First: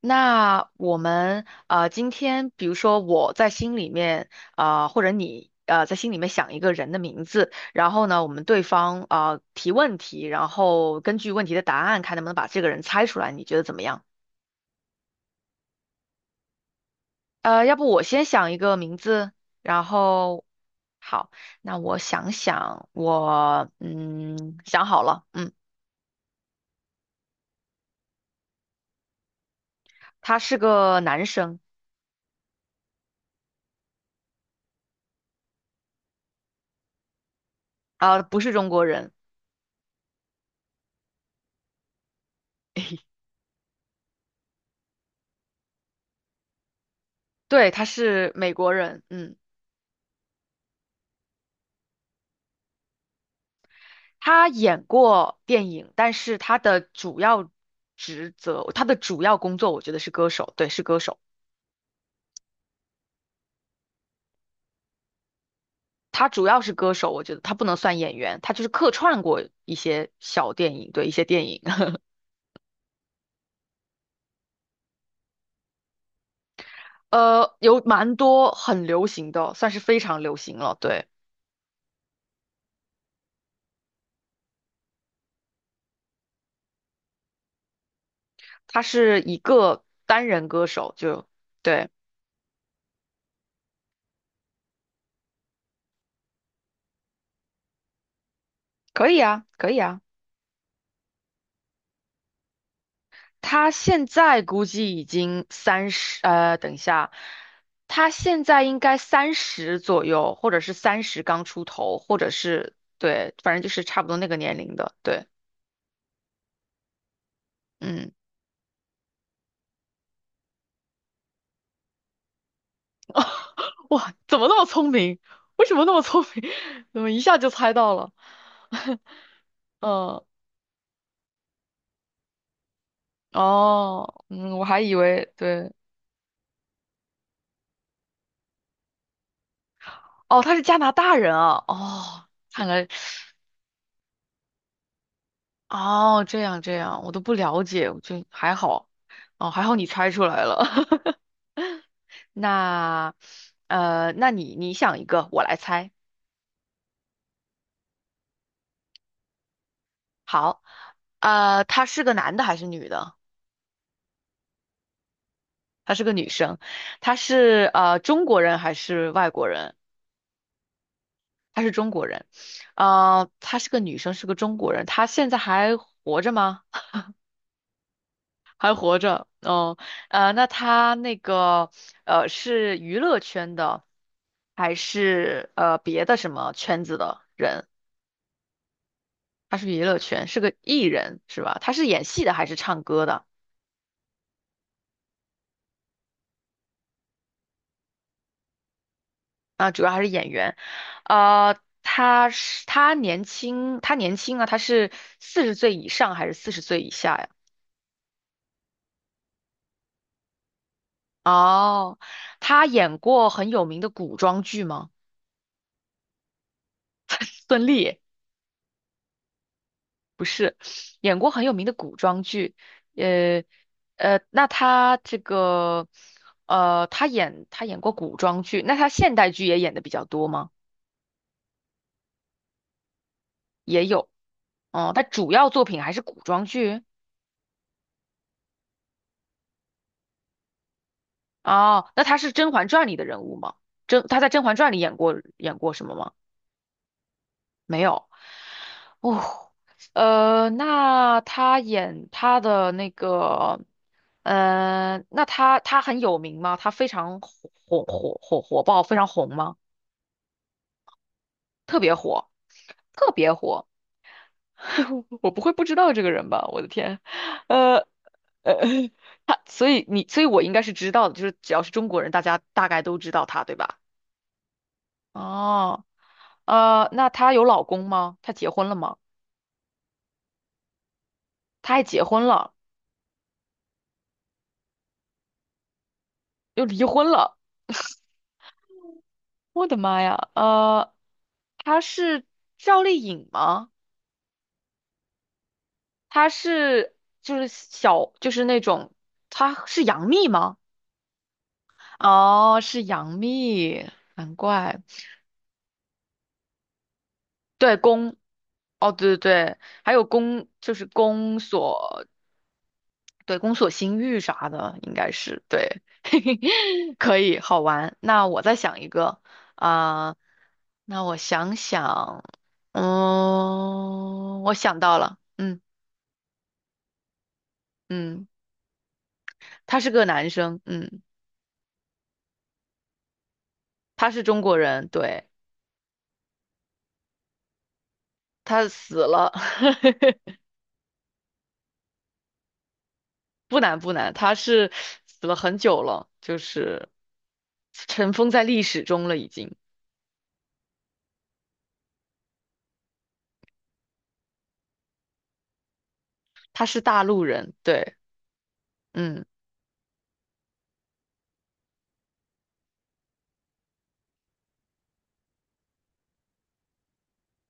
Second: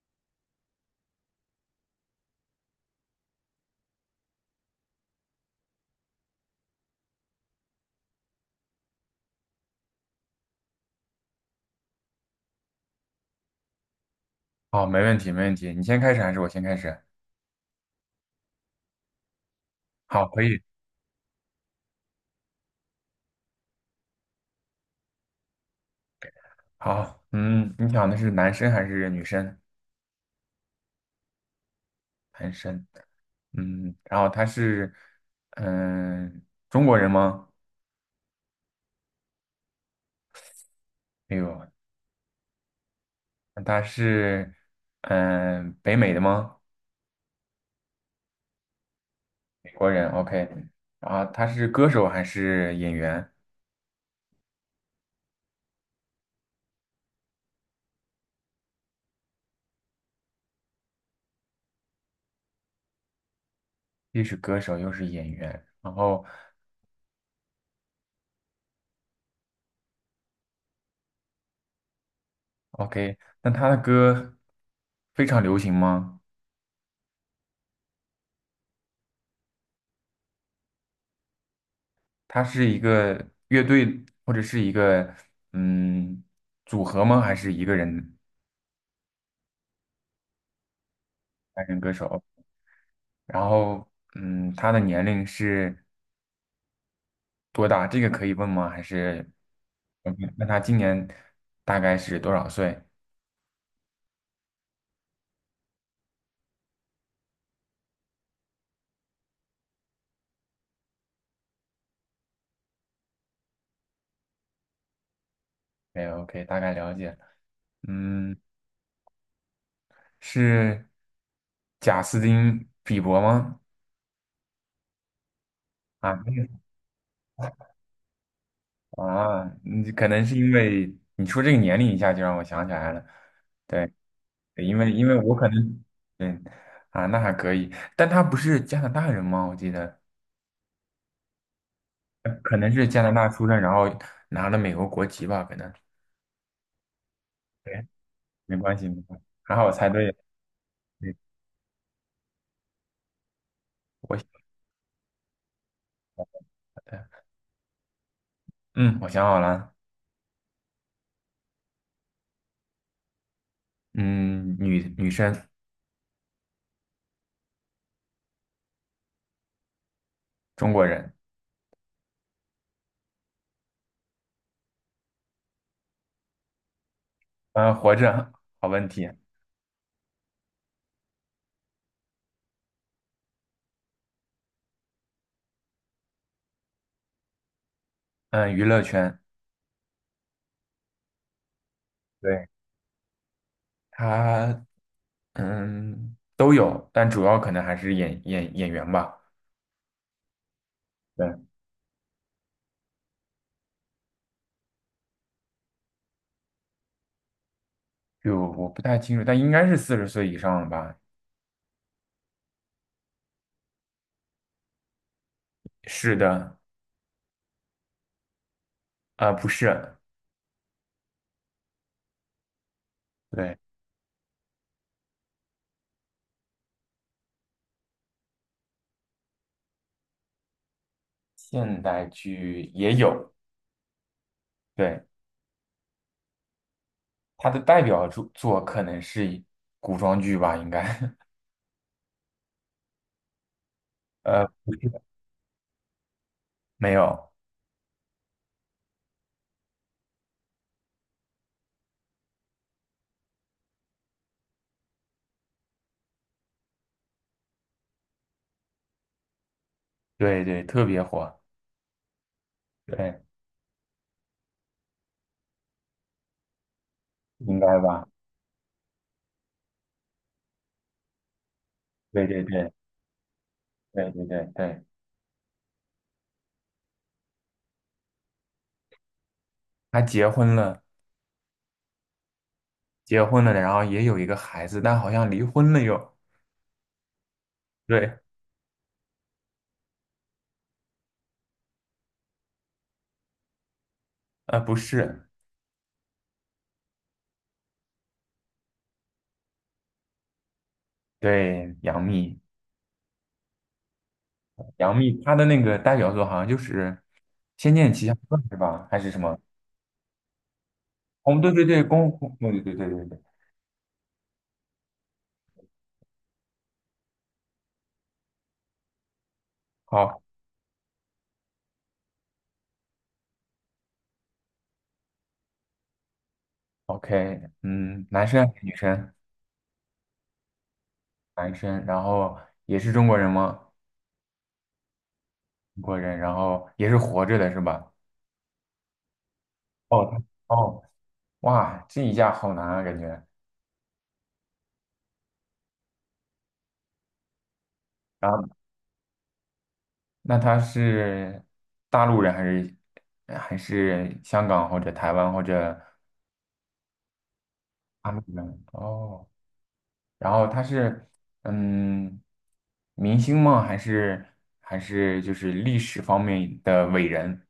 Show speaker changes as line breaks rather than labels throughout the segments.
那我们今天比如说我在心里面或者你在心里面想一个人的名字，然后呢，我们对方提问题，然后根据问题的答案看能不能把这个人猜出来，你觉得怎么样？
好，没问题，没问题。你先开始还是我先开始？
要不我先想一个名字，然
好，可
后
以。
好，那我想想，我想好了，嗯，
好，你想的是男生还是女生？
他是个男生。
男生。嗯，然后他是，嗯，中国人吗？
不是中国人。
没有，那他是，嗯，北美的吗？
对，他是美国人，嗯。
美国人。OK。然后他是歌手还是演员？
他演过电影，但是他的主要职责，他的主要工作，我觉得是歌手，对，是歌手。
既是歌手又是演员。然后
他主要是歌手，我觉得他不能算演员，他就是客串过一些小电影，对，一些电影，
，OK，那他的歌非常流行吗？
有蛮多很流行的，算是非常流行了。对，
他是一个乐队或者是一个嗯组合吗？还是一个人
他是一个单人歌手，就
单人
对，
歌手？然后嗯，他的年龄是多大？这个可以问吗？还
可以
是
啊，可以啊。
OK？那他今年大概是多少岁
他现在估计已经三十，等一下，他现在应该三十左右，或者是三十刚出头，或者是对，反正就是差不多那个年龄的。对，
？OK OK，大概了解
嗯，
嗯，是贾斯汀比伯吗？
哇，怎么那么聪明？为什么那么
啊
聪明？怎么一下就猜到了？
啊，你可
嗯，
能是因为你说这个年龄一下就让我想起来了。对。
哦，嗯，我
对因
还
为
以
因为
为
我可
对，
能，对，啊，那还可以，但他不是加拿大人吗？我记得，
哦，他是加拿大人啊，哦，
可
看
能是
来，
加拿大出生，然后拿了美国国籍吧，可能。
哦，这样这样，我都不了
对，
解，我就还
没关系，
好，
没关系，
哦，
还
还
好我
好你
猜对
猜
了。
出来了，
对，
那
我想
那你想一个，我来猜。
的，嗯，我想好了，
好，他是个男的还是女的？
嗯，女生，
她是个女生，她是中国人还是外国人？
中国人，
她是中国人。她是个女生，是个中国人。她现在还活着吗？
活着，好
还
问
活
题，
着，嗯，那她那个是娱乐圈的，还是别的什么圈子的人？
嗯，娱乐圈，
她是娱乐圈，是个艺人是吧？她是演戏的还
对，
是唱歌的？
他，嗯，都有，但主要可能还是演员吧。
主要还是演员，
对，
呃，他是他年轻啊，他是四十岁以上还是四十岁以下呀？
就我不太清楚，但应该是四十岁以上了吧？
哦，他演过很有名的古装剧吗？
是的。
孙俪
啊，不是，
不是，演过很有名的古装剧，呃
对，
那他这个他演演过古装剧，那他现代剧也演的比较多吗？
现代剧也有，
也有，哦，他
对，
主要作品还是古装剧。
它的代表作可能是古装剧吧，应该，
哦，那他是《甄嬛传》里的人物吗？甄，他 在《甄
呃，
嬛传》
不
里
是，
演过什么吗？
没有，
没有。哦，那他演他的那个，那他很有名吗？他非常火火爆，非常红吗？
对对，特别火，
特别火，特
对，
别火。我不会不知道这个人吧？我的天，
应该
呃
吧，
呃，他，所以你，所以我应该是知道的，就是只要是中国人，大
对
家
对
大
对
概都知道他，对吧？
对对对对，
哦。那她有老公吗？她结婚了吗？
他结婚了，
她还结婚了，
结婚了，然后也有一个孩子，但好像离婚了又，
又离婚了。
对，
我的妈呀！她是赵丽颖吗？
呃，不是，
她是就是小就是那种，她是杨幂吗？
对，杨幂，
哦，是杨幂，难怪。
杨幂她的那个代表作好像就是《仙
对，
剑奇侠
宫，
传》是吧？
哦，
还是
对对
什么？
对，还有宫，就是
哦，
宫
对对对，
锁，
功夫，对对对对对对，
对，宫锁心玉啥的，应该是对，可以好玩。那我再想一个啊、
好。
那我想想，嗯，我想到了，
OK，嗯，
嗯，
男生还是女生？
他是个男生，嗯，
男生，然后也是中国人吗？
他是中国人，对，
中国人，然后也是活着的是吧？
他死了，
哦，他哦，哇，这一下好难啊，感觉。
不难不难，他是死了很久了，就是尘封
然
在
后，
历史中了，已经，
那他是大陆人还是还是香港或者台湾或者
他是大陆人，对，
大陆人？
嗯。
哦，然后他是嗯，明星吗？还是就是历史方面的伟人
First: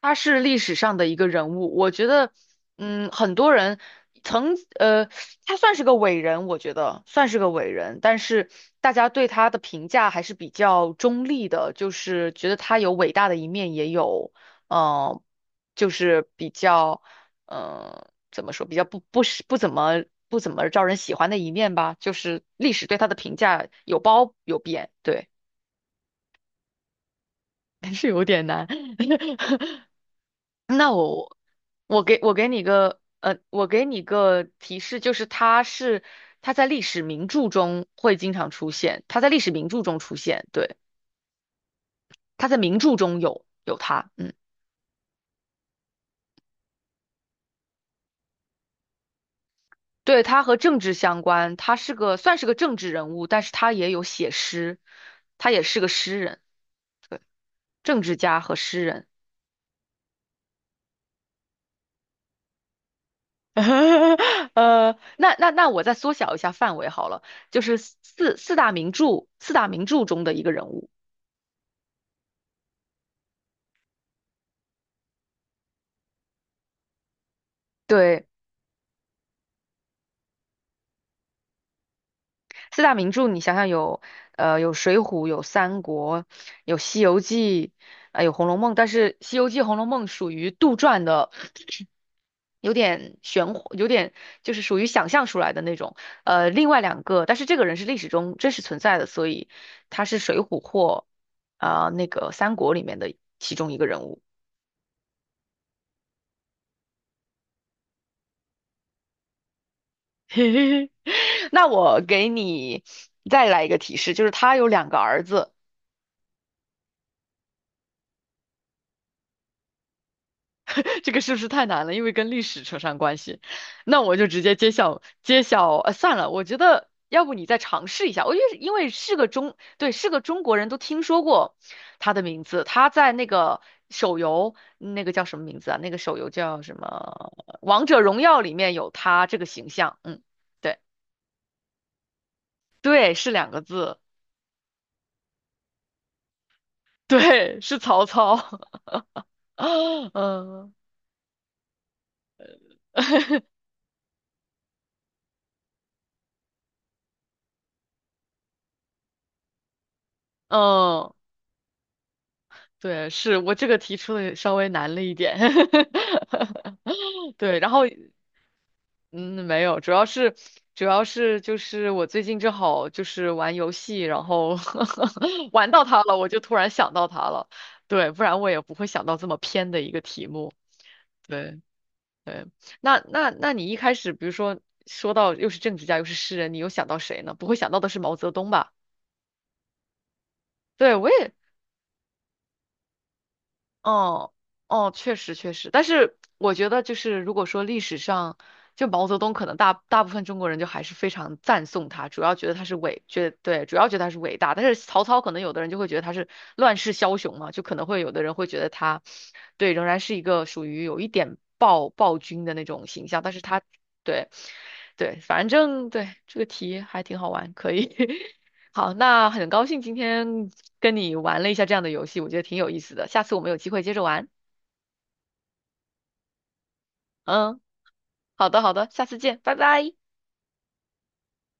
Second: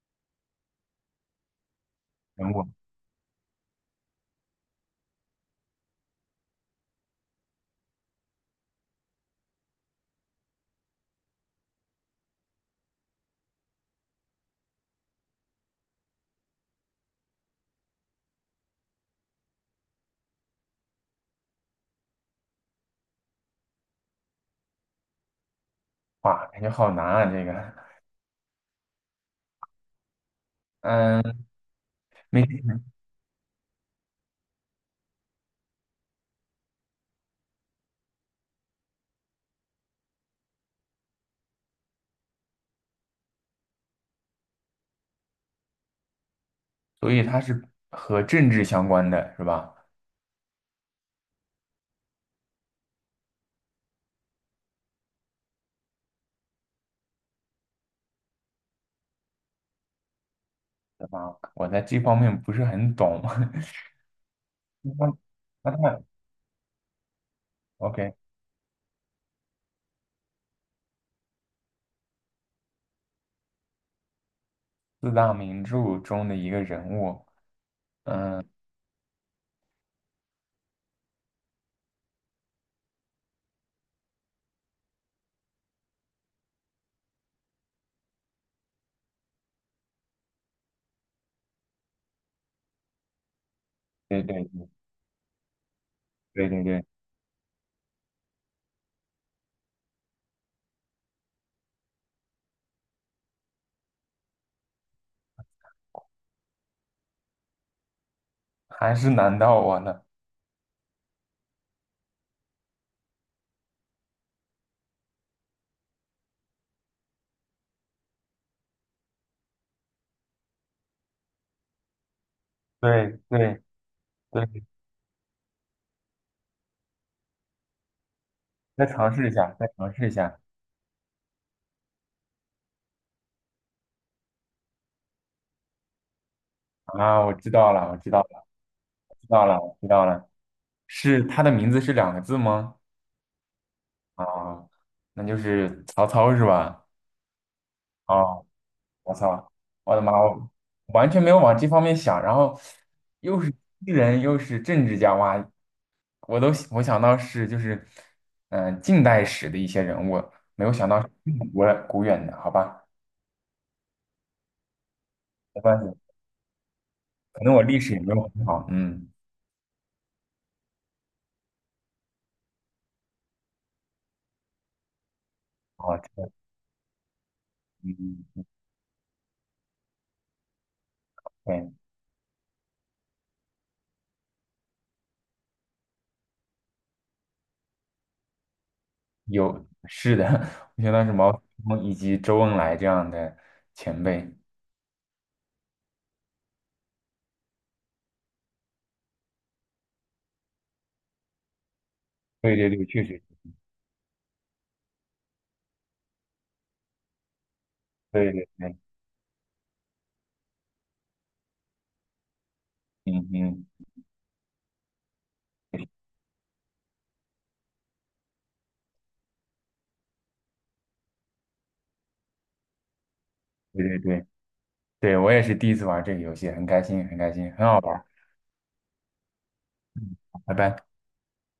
他是历史上的一个人物，我觉得，
人物？
嗯，很多人曾，他算是个伟人，我觉得算是个伟人，但是大家对他的评价还是比较中立的，就是觉得他有伟大的一面，也有，呃，就是比较，怎么说，比较不怎么招人喜欢的一面吧，就是历史对他的评价有褒有贬，对，
哇，感觉好难啊，这 个。
但是有点难。那我
嗯。
我给
没。
你个我给你个提示，就是他在历史名著中会经常出现，他在历史名著中出现，对，他在名著中有他，嗯，
所以它是和政治相关的，是吧？
对，他和政治相关，他是算是个政治人物，但是他也有写诗，他也是个诗人，对，政治家和诗人。
对吧？我在这方面不是很懂。那
那
那
我再
他
缩小一下范围好了，就是
OK，
四大名著中的一个人物，
四大名著中的一个人物，
对。
嗯，
四大名著，你想想有，有《水浒》，有《三国》，有《西游记》，有《红楼梦》。但是《西游记》《红楼梦》属于杜撰的，有点玄乎，有点
对对
就是属于想象出来的那种。
对对
另外
对对，
两个，但是这个人是历史中真实存在的，所以他是《水浒》或那个《三国》里面的其中一个人物。
还是难到我了。
嘿嘿嘿，那我给你再来一个提示，就是他有两个儿子。这个是不是太难了？因为跟历史扯上关
对
系，
对
那我就直接
对，
揭晓。算了，我觉得要不你再尝试一下。我觉得因
再
为
尝
是个
试一下，
中，
再
对，
尝试
是
一
个
下
中国人都听说过他的名字。他在那个手游，那个叫什么名字啊？那个手游叫什
啊！
么？
我知道
《王
了，我
者
知
荣
道
耀》
了，
里面有
我
他
知
这
道
个
了，
形
我知
象。
道
嗯，
了。
对
是他的名字是两个字吗？
对，是两个字，
啊，那就是曹操是吧？
对，是曹操。
哦。我操，我的妈，我
嗯
完全没有往这方面想，然后又是诗人又是政治家，哇，我想到是就是近代史的一些人物，没有想到是
嗯，
这么古古远的，好吧，
对，是我这个提出的稍微难了一点。
没关系，可能
对，
我
然
历
后
史也没有很好，嗯，
嗯，没有，主要是就是我最近正好就是玩游戏，然后 玩到
好，
它
这
了，我
个
就突然想到它了。
嗯，
对，不然
嗯
我也不会想到这么偏的一个题目。对
对，
对，那你一开始，比如说说到又是政治家又是诗人，你又想到谁呢？不会想到的是毛泽东吧？
有是的，我想
对，
到
我
是毛
也
泽东以及周恩来这样的前
哦
辈，
哦，确实确实，但是我觉得就是如果说历史上，就毛泽东可能大部分中国人就还是非常赞颂他，主要觉得
对
他
对
是
对，
伟，
确实，
觉对，主要觉得他是伟大。但是曹操可能有的人就会觉得他是乱世枭雄嘛，就可能会有的
对
人会
对
觉得
对，
他，对，仍然是一个属于有一点暴君的那种形象，
嗯
但是他
嗯，
对对，反正对这个题还挺好玩，可以 好，那很高兴今天跟你玩了一下这样的游戏，我觉得挺有意思的。下次我们有机会
对
接
对
着
对。
玩。
对，我也是第一次玩这个游戏，很开心，很开心，
嗯，
很好玩，
好的，好的，下次见，拜拜。
拜拜。